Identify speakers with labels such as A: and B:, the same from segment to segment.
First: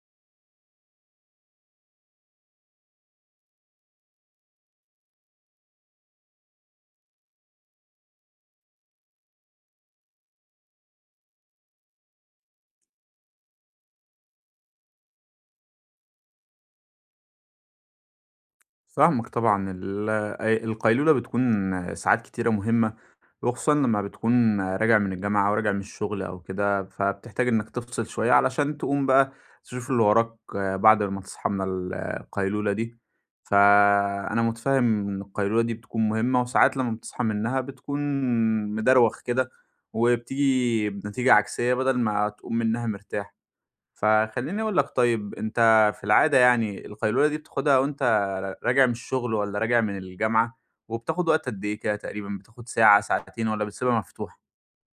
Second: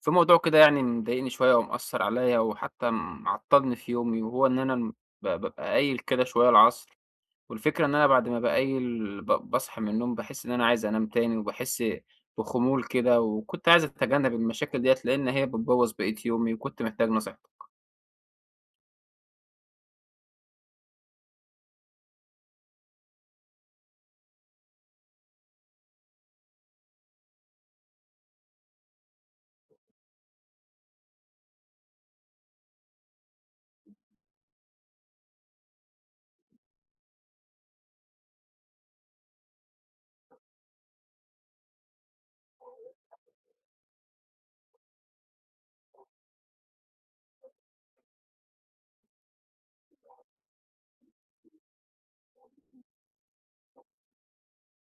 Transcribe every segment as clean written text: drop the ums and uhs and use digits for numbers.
A: في موضوع كده يعني مضايقني شوية ومأثر عليّا وحتى معطّلني في يومي، وهو إن أنا م ب بابقى قايل كده شوية العصر. والفكرة إن أنا بعد ما باقيّل باصحى من النوم، باحس إن أنا عايز أنام تاني، وباحس بخمول كده. وكنت عايز أتجنب المشاكل ديّة، لإن هي بتبوّظ بقية يومي، وكنت محتاج نصيحتك.
B: فاهمك طبعًا ال أي القيلولة بتكون ساعات كتيرة مهمة، وخصوصًا لمّا بتكون راجع من الجامعة أو راجع من الشغل أو كده، فبتحتاج إنك تفصل شوية علشان تقوم بقى تشوف اللي وراك بعد ما تصحى من القيلولة دي، فأنا متفهم إن القيلولة دي بتكون مهمة، وساعات لمّا بتصحى منها بتكون مدروخ كده، وبتيجي بنتيجة عكسية بدل ما تقوم منها مرتاح. فخلّيني أقول لك طيب أنت في العادة يعني القيلولة دي بتاخدها وأنت راجع من الشغل والّا راجع من الجامعة، وبتاخد وقت قد إيه كده تقريبًا، بتاخد ساعة، ساعتين والّا بتسيبها مفتوحة؟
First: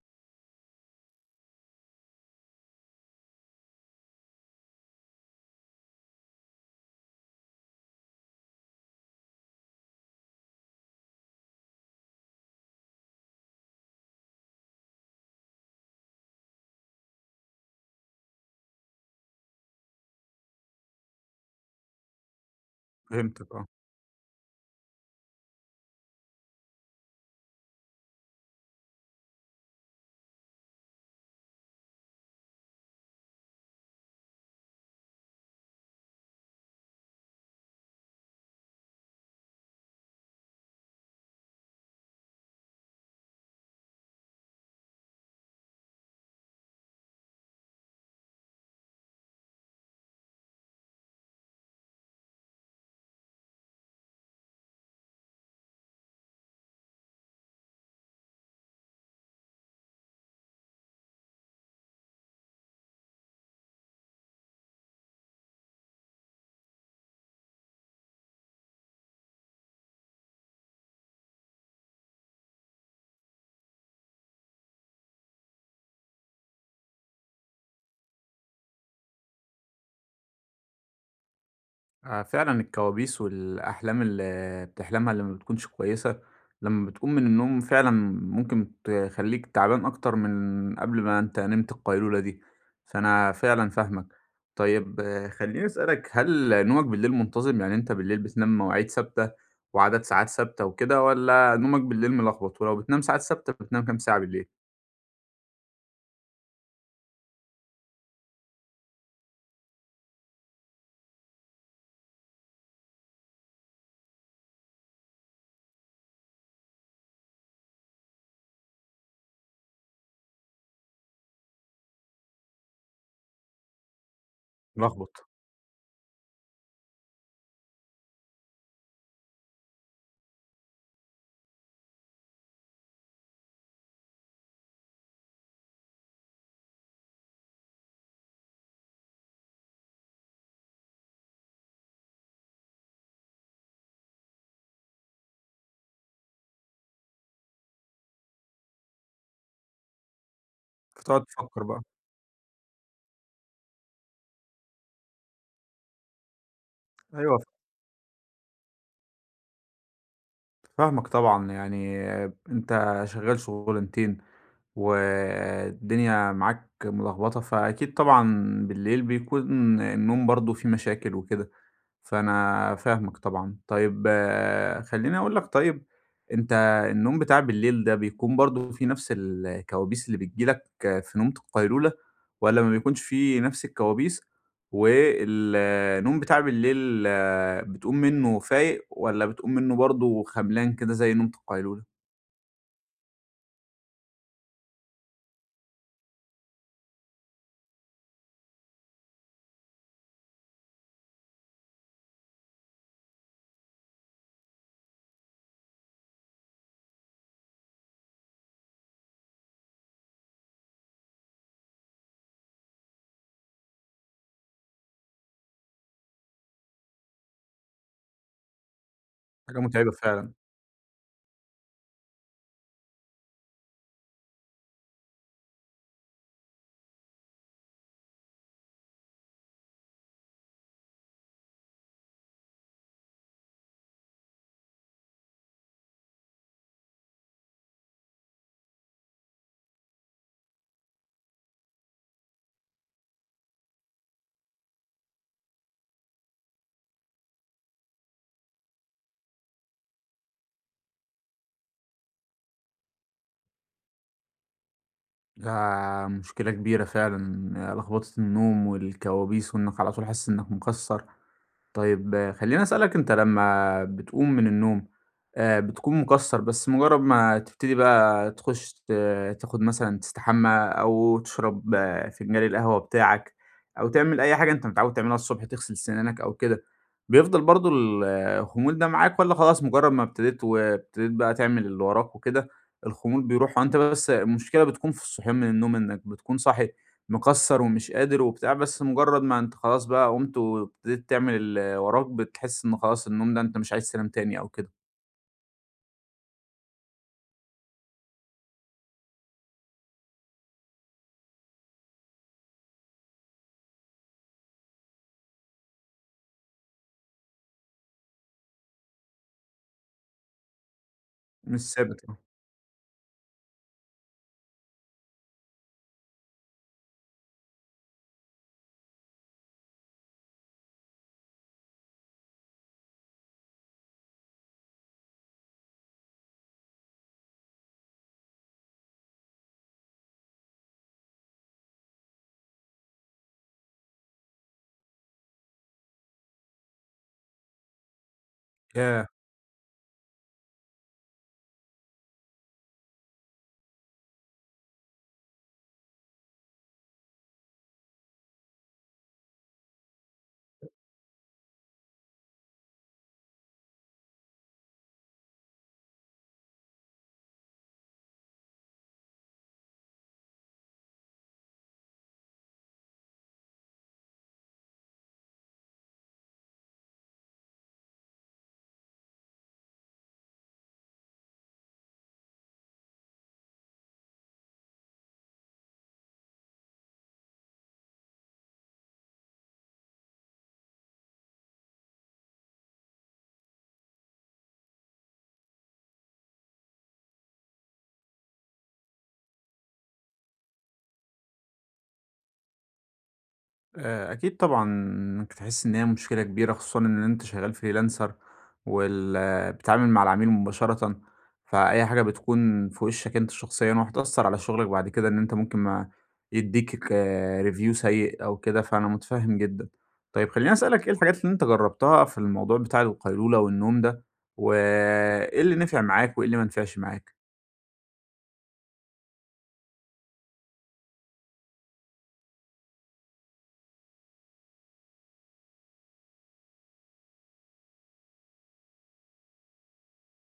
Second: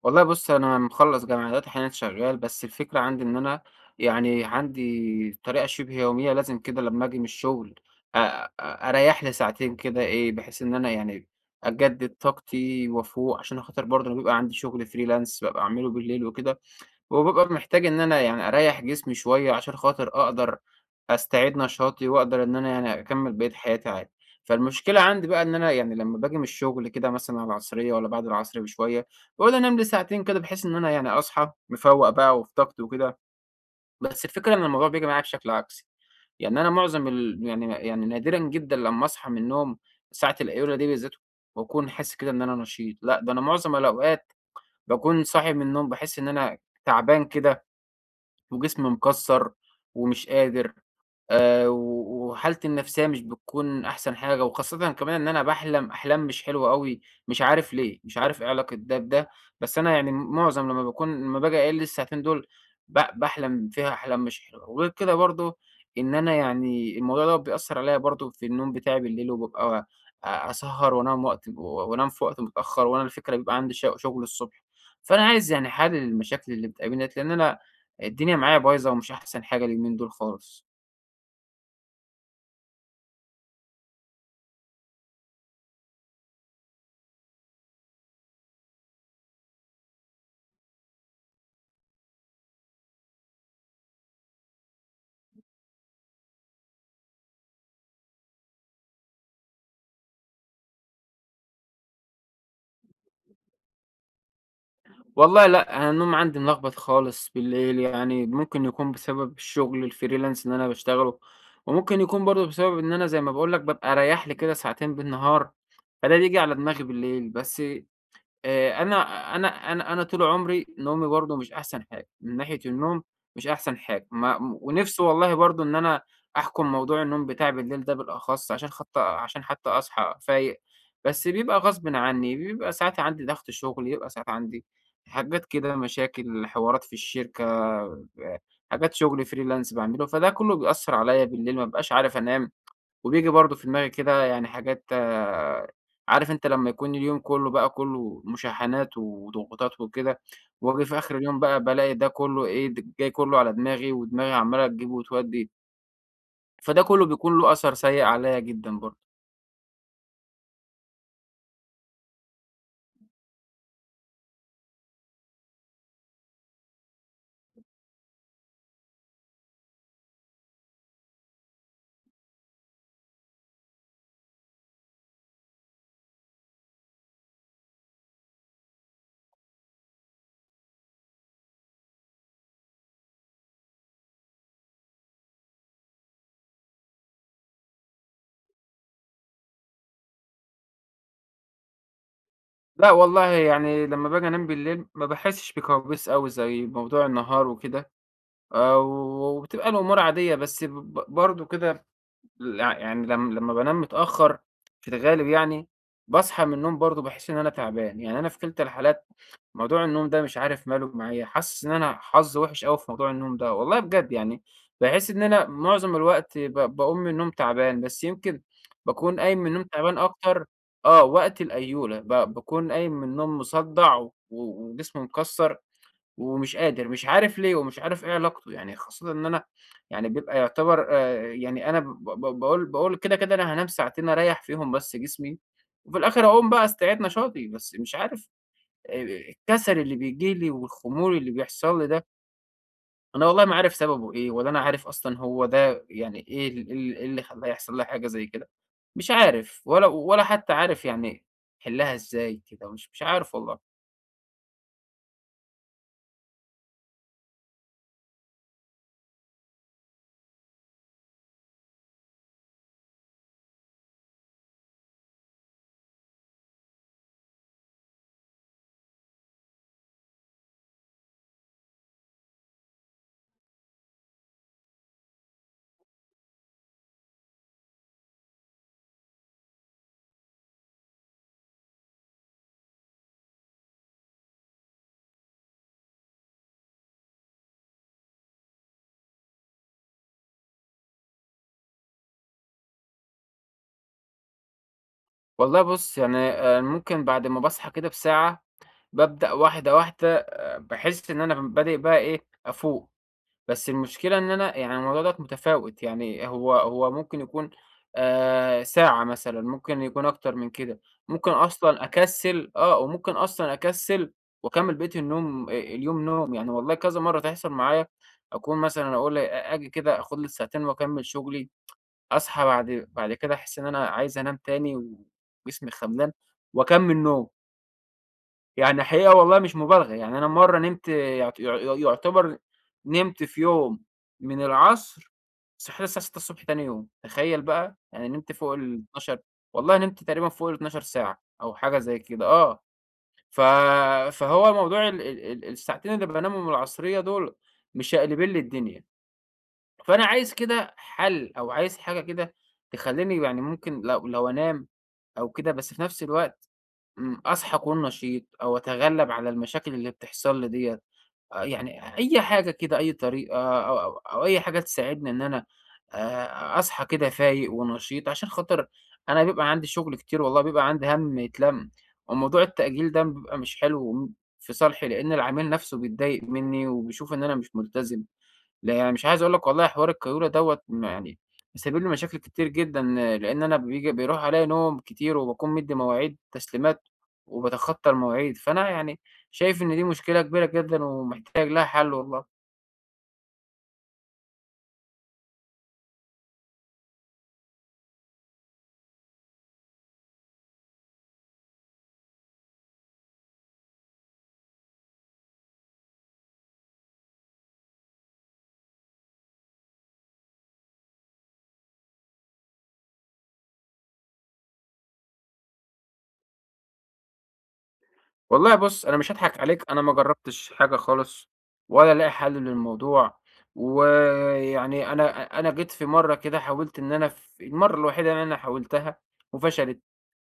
A: والله بُص، أنا مخلّص جامعة دلوقتي، حاليًا شغّال. بس الفكرة عندي إن أنا يعني عندي طريقة شِبه يومية لازم كده، لمّا آجي من الشغل أريّح لي ساعتين كده إيه، بحيث إن أنا يعني أجدِّد طاقتي وأفوق. عشان خاطر برضه أنا بيبقى عندي شغل freelance بابقى أعمله بالليل وكده، وبابقى محتاج إن أنا يعني أريّح جسمي شوية عشان خاطر أقدر أستعيد نشاطي، وأقدر إن أنا يعني أكمّل بقية
B: فهمتك آه.
A: حياتي عادي. فالمشكلة عندي بقى إن أنا يعني لمّا باجي من الشغل كده مثلًا على العصرية والّا بعد العصر بشوية، باقول أنام لي ساعتين كده بحيث إن أنا يعني أصحى مفوّق بقى وفي طاقتي وكده. بس الفكرة إن الموضوع بييجي معايا بشكل عكسي. يعني أنا معظم ال يعني نادرًا جدًا لمّا أصحى من النوم ساعة القيلولة دي بالذات وأكون حاسس كده إن أنا نشيط. لأ، ده أنا معظم الأوقات باكون صاحي من النوم، باحس إن أنا تعبان كده وجسمي مكسّر ومش قادر، و وحالتي النفسية مش بتكون أحسن حاجة. وخاصةً كمان إن أنا باحلم أحلام مش حلوة أوي، مش عارف ليه، مش عارف إيه علاقة ده بده. بس أنا يعني معظم لمّا باجي أقِل الساعتين دول باحلم فيها أحلام مش حلوة. وغير كده برضه، إن أنا يعني الموضوع دوّة بيأثّر عليّا برضه في النوم بتاعي بالليل، وبابقى أسهّر وأنام وقت و وأنام في وقت متأخّر، وأنا الفكرة بيبقى عندي شغل الصبح. فأنا عايز يعني حَل للمشاكل اللي بتقابلني ديّة، لإن أنا الدنيا معايا بايظة ومش أحسن حاجة اليومين دول خالص.
B: فعلًا الكوابيس والأحلام اللي بتحلمها اللي ما بتكونش كويسة، لمّا بتقوم من النوم فعلًا ممكن تخلّيك تعبان أكتر من قبل ما أنت نمت القيلولة دي، فأنا فعلًا فاهمك. طيب آه، خلّيني أسألك، هل نومك بالليل منتظم، يعني أنت بالليل بتنام مواعيد ثابتة وعدد ساعات ثابتة وكده والّا نومك بالليل ملخبط؟ ولو بتنام ساعات ثابتة بتنام كام ساعة بالليل؟
A: والله لأ، أنا النوم عندي ملخبط خالص بالليل. يعني ممكن يكون بسبب الشغل الfreelance اللي أنا باشتغله، وممكن يكون برضه بسبب إن أنا زي ما باقول لك بابقى رايح لي كده ساعتين بالنهار، فده بييجي على دماغي بالليل. بس آآ أنا أنا طول عمري نومي برضه مش أحسن حاجة، من ناحية النوم مش أحسن حاجة. ما ونِفْسي
B: ملخبط،
A: والله برضه إن أنا أحكُم موضوع النوم بتاعي بالليل ده بالأخص، عشان حتى أصحى فايق. بس بيبقى غصبٍ عني، بيبقى ساعات عندي ضغط شُغل، يبقى ساعات عندي حاجات كده مشاكل، حوارات في الشركة، ب حاجات شُغل freelance باعمله. فده كُلّه بيأثّر عليّا بالليل، ما بابقاش عارف أنام. وبييجي برضه في دماغي كده يعني حاجات، عارف أنت لمّا يكون اليوم كُلّه بقى كُلّه مشاحنات وضغوطات وكده، وآجي في آخر
B: فتقعد
A: اليوم بقى
B: تفكّر بقى.
A: بالاقي ده كُلّه إيه، جاي كُلّه على دماغي، ودماغي عمّالة تجيب وتودّي. فده كُلّه بيكون
B: أيوه
A: له أثر سيء عليّا جدًا برضه.
B: فاهمك طبعًا، يعني أنت شغّال شغلانتين والدنيا معاك ملخبطة، فأكيد طبعًا بالليل بيكون النوم برضه فيه مشاكل وكده. فأنا فاهمك طبعًا. طيب آه، خلّيني أقول لك طيب، أنت النوم بتاع بالليل ده بيكون برضه في نفس الكوابيس اللي بتيجي لك في نومة القيلولة والّا ما بيكونش في نفس الكوابيس، والنوم بتاع بالليل آه، بتقوم منّه فايق والّا بتقوم منّه برضه خملان كده زي نومة القيلولة؟
A: لأ والله، يعني لمّا باجي أنام بالليل ما باحسّش بكوابيس أوي زي موضوع النهار وكده، وبتبقى الأمور عادية، بس برضه كده. لأ، يعني لم لمّا بانام متأخّر في الغالب يعني، باصحى من النوم برضه باحس إن أنا تعبان. يعني أنا في كِلتا الحالات موضوع النوم ده مش عارف ماله معايا، حاسس إن أنا حظّي وِحِش أوي في موضوع النوم ده، والله بجد يعني. باحس إن أنا معظم الوقت باقوم من النوم تعبان، بس يمكن باكون قايم من
B: حاجة
A: النوم
B: متعبة
A: تعبان
B: فعلًا.
A: أكتر، وقت القيلولة، باكون قايم من النوم مصدّع وجسمي مكسّر. ومش قادر، مش عارف ليه ومش عارف إيه علاقته، يعني خاصةً إن أنا يعني بيبقى يعتبر، يعني أنا ب ب باقول باقول كده، كده أنا هانام ساعتين أريّح فيهم بس جسمي، وفي الآخر أقوم بقى أستعيد نشاطي. بس مش عارف الكسل اللي بييجي لي والخمول اللي بيحصل لي ده، أنا والله ما عارف سببه إيه، ولا أنا عارف أصلًا هو ده يعني إيه ال إيه اللي خلّاه يحصل لي حاجة زي كده. مش عارف ولا حتى عارف يعني أحلّها إزاي كده، مش عارف والله.
B: ده مشكلة كبيرة فعلًا، لخبطة النوم والكوابيس وإنّك على طول حاسس إنّك مكسّر. طيب خلّيني أسألك أنت لمّا بتقوم من النوم، بتكون مكسّر بس مجرّد ما تبتدي بقى تخُش تاخُد مثلًا تستحمى أو تشرب آه، فنجان القهوة بتاعك أو تعمل أي حاجة أنت متعوّد تعملها الصبح، تغسل سنانك أو كده، بيفضل برضه آه، الخمول ده معاك والّا خلاص مجرّد ما ابتديت وابتديت بقى تعمل اللي وراك وكده، الخمول بيروح؟ هو أنت بس المشكلة بتكون في الصحيان من النوم إنّك بتكون صاحي مكسّر ومش قادر وبتاع، بس مجرّد ما أنت خلاص بقى قُمت وابتديت تعمل اللي وراك، بتحس إن خلاص النوم ده أنت مش عايز تنام تاني أو كده،
A: والله بُص، يعني ممكن بعد ما باصحى كده بساعة بابدأ واحدة، واحدة، باحس إن أنا بادئ بقى إيه، أفوق. بس المشكلة إن أنا يعني الموضوع دوّة متفاوت، يعني هو هو ممكن يكون ساعة مثلًا، ممكن يكون أكتر من كده، ممكن
B: مش
A: أصلًا
B: ثابت آه.
A: أكسّل، وممكن أصلًا أكسّل وأكمّل بقية النوم، اليوم نوم. يعني والله كذا مرّة تحصل معايا، أكون مثلًا أقول آجي كده آخُد لي ساعتين وأكمّل شُغلي، أصحى بعد كده أحس إن أنا عايز أنام تاني وجسمي خملان وأكمّل نوم. يعني حقيقة والله مش مبالغة، يعني أنا مرّة نمت يعت يع يع يعتبر نمت في يوم من العصر، صحيت الساعة 6:00 تاني يوم، تخيّل بقى! يعني نمت فوق
B: ياه!
A: ال12. والله نمت تقريبًا فوق ال12 ساعة أو حاجة زي كده، ف فهو موضوع ال ال ال الساعتين اللي بانامهم العصرية دول مش هيقلبين لي الدنيا. فأنا عايز كده حَل أو عايز حاجة كده تخلّيني يعني، ممكن لو أنام أو كده، بس في نفس الوقت أصحى أكون نشيط أو أتغلب على المشاكل اللي بتحصل لي ديّة، يعني أي حاجة كده، أي طريقة أو أو أو أي حاجة تساعدني إن أنا أصحى كده فايق ونشيط. عشان خاطر أنا بيبقى عندي شغل كتير والله، بيبقى عندي هَم يتلَم، وموضوع التأجيل ده بيبقى مش حلو في صالحي، لإن العميل نَفْسه بيتضايق منّي وبيشوف إن أنا مش ملتزم. لأ يعني مش عايز أقول لك والله حوار القيلولة دوّة، يعني مسبب لي مشاكل كتير جدًا، لإن أنا بييجي بيروح عليَّ نوم كتير وباكون مدّي مواعيد تسليمات وباتخطى المواعيد، فأنا يعني شايف إن دي مشكلة كبيرة جدًا ومحتاج لها حل والله.
B: أكيد طبعًا إنك تحس إن هي مشكلة كبيرة، خصوصًا إن أنت شغال freelancer بتتعامل مع العميل مباشرةً، فأي حاجة بتكون في وشك أنت شخصيًا وهتأثّر على شغلك بعد كده، إن أنت ممكن ما يدّيك review سيء أو كده، فأنا متفهم جدًا. طيب خلّيني أسألك إيه الحاجات اللي أنت جرّبتها في الموضوع بتاع القيلولة والنوم ده، وإيه اللي نفع معاك وإيه اللي ما نفعش معاك؟
A: والله بُص، أنا مش هاضحك عليك، أنا ما جرّبتش حاجة خالص ولا لاقي حل للموضوع. ويعني أنا جيت في مرّة كده حاولت إن أنا، المرّة الوحيدة اللي أنا حاولتها وفشلت،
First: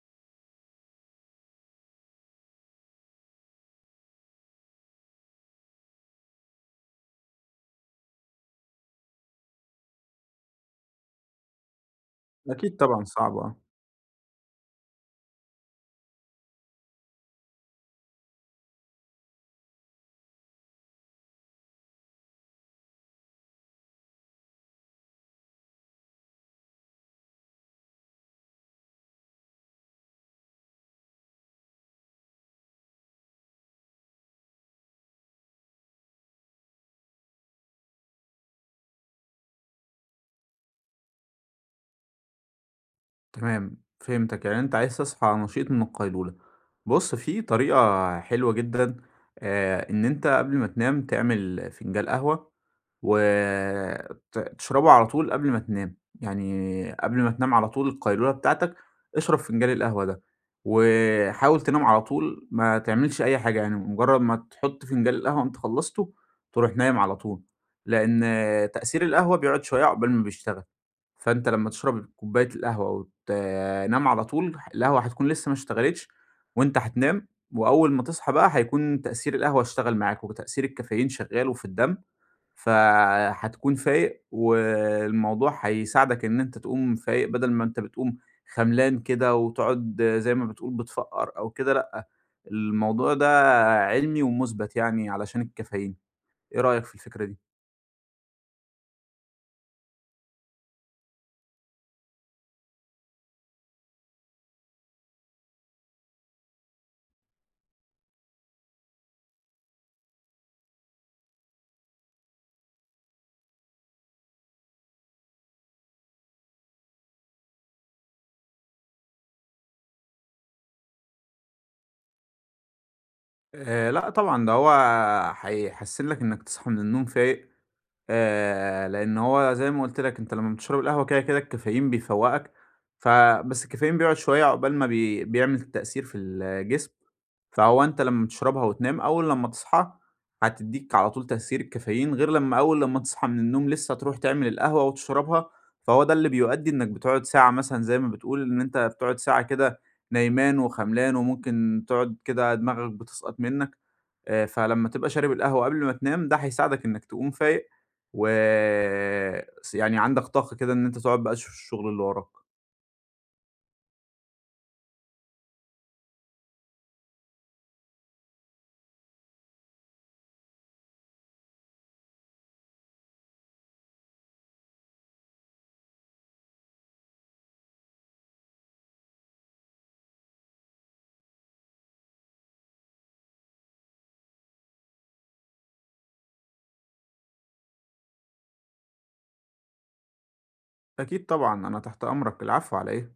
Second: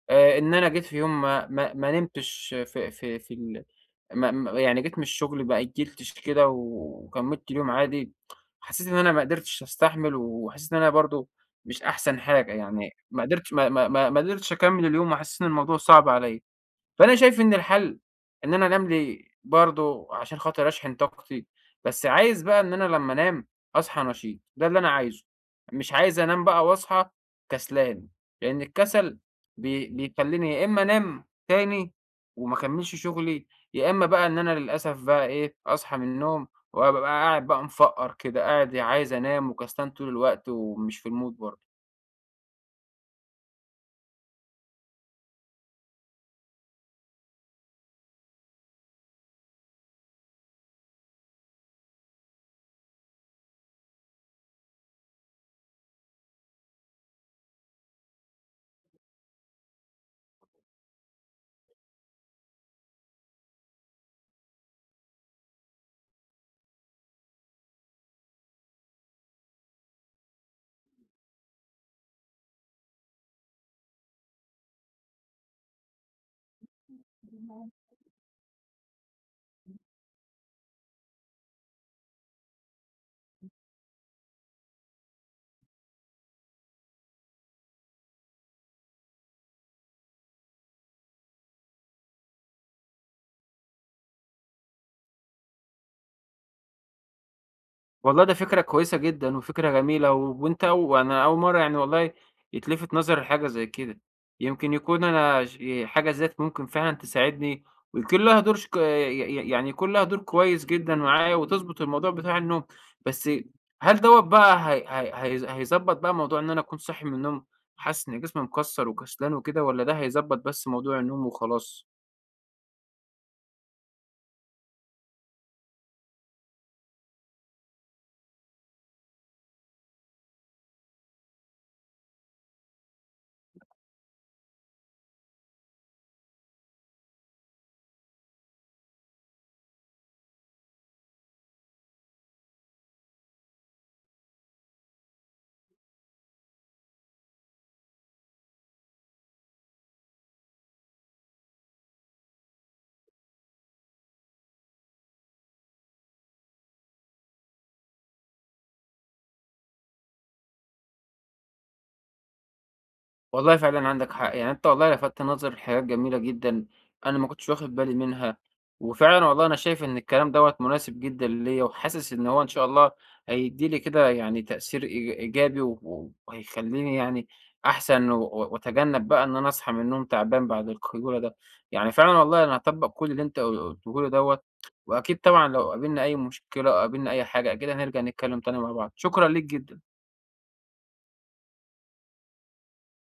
A: إن أنا جيت في يوم ما نمتش في في في ال ما ما يعني جيت من الشغل ما أجّلتش كده وكمّلت اليوم عادي. حسّيت إن أنا ما قدرتش أستحمل وحسّيت إن أنا برضه مش أحسن حاجة،
B: أكيد
A: يعني
B: طبعًا
A: ما
B: صعب،
A: قدرتش
B: آه.
A: ما ما ما ما قدرتش أكمّل اليوم وحسّيت إن الموضوع صعب عليّا. فأنا شايف إن الحل إن أنا أنام لي برضه عشان خاطر أشحن طاقتي، بس عايز بقى إن أنا لمّا أنام أصحى نشيط. ده اللي أنا عايزه، مش عايز أنام بقى وأصحى كسلان. لإن الكسل بيخلّيني يا إمّا أنام تاني وما أكمّلش شغلي، يا إمّا بقى إن أنا للأسف بقى إيه، أصحى من النوم وأبقى قاعد بقى مفقّر كده، قاعد عايز أنام وكسلان طول الوقت ومش في الmood برضه.
B: تمام، فهمتك، يعني أنت عايز تصحى نشيط من القيلولة. بُص، في طريقة حلوة جدًا، إن أنت قبل ما تنام تعمل فنجان قهوة وت تشربه على طول قبل ما تنام، يعني قبل ما تنام على طول القيلولة بتاعتك اشرب فنجان القهوة ده، وحاول تنام على طول ما تعملش أي حاجة، يعني مجرد ما تحط فنجان القهوة وأنت خلصته تروح نايم على طول، لأن تأثير القهوة بيقعد شوية عقبال ما بيشتغل. فأنت لمّا تشرب كوباية القهوة وتنام على طول، القهوة هتكون لسه ما اشتغلتش وأنت هتنام، وأول ما تصحى بقى هيكون تأثير القهوة اشتغل معاك، وتأثير الكافيين شغال وفي الدم، فهتكون فايق والموضوع هيساعدك إن أنت تقوم فايق بدل ما أنت بتقوم خملان كده وتقعد زي ما بتقول بتفقّر أو كده لأ، الموضوع ده علمي ومُثبت يعني علشان الكافيين، إيه رأيك في الفكرة دي؟
A: والله ده فكرة كويسة جدًا وفكرة جميلة. وأنا أول مرّة يعني والله يتلفت نظري لحاجة زي كده. يمكن يكون أنا حاجة زي ديّة ممكن فعلًا تساعدني، ويكون لها دور ش ك ي ي يعني يكون لها دور كويس جدًا معايا وتضبط الموضوع بتاع النوم. بس هل دوّة بقى هي هي هيض هيضبط بقى موضوع إن أنا أكون صاحي من النوم حاسس إن جسمي مكسّر وكسلان وكده، والّا ده هيضبط بس موضوع النوم وخلاص؟
B: لأ طبعًا، ده هو هيحسّن لك إنك تصحى من النوم فايق. لإن هو زي ما قُلت لك أنت لمّا بتشرب القهوة كده، الكافيين بيفوّقك، فبس الكافيين بيقعد شوية عقبال ما بيعمل تأثير في الجسم، فهو أنت لمّا بتشربها وتنام، أول لمّا تصحى هتدّيك على طول تأثير الكافيين، غير لمّا أول لمّا تصحى من النوم لسه تروح تعمل القهوة وتشربها، فهو ده اللي بيؤدّي إنك بتقعد ساعة مثلًا زي ما بتقول إن أنت بتقعد ساعة كده نايمان وخملان وممكن تقعد كده دماغك بتسقط منّك، فلمّا تبقى شارب القهوة قبل ما تنام ده هيساعدك إنك تقوم فايق و يعني عندك طاقة كده إن أنت تقعد بقى تشوف الشغل اللي وراك.
A: والله فعلًا عندك حق. يعني أنت والله لفتت نظري لحاجات جميلة جدًا أنا ما كنتش واخد بالي منها. وفعلًا والله أنا شايف إن الكلام دوّة مناسب جدًا ليّا، وحاسس إن هو إن شاء الله هيدّي لي كده يعني تأثير إيجابي، وهيخلّيني يعني أحسن وأتجنب بقى إن أنا أصحى من النوم تعبان بعد الخيولة ده. يعني فعلًا والله أنا هاطبّق كل اللي أنت قُلته لي دوّة، وأكيد طبعًا لو قابلنا أي مشكلة أو قابلنا أي حاجة أكيد هنرجع نتكلم تاني مع بعض. شكرًا ليك جدًا.
B: أكيد طبعًا، أنا تحت أمرك، العفو على إيه؟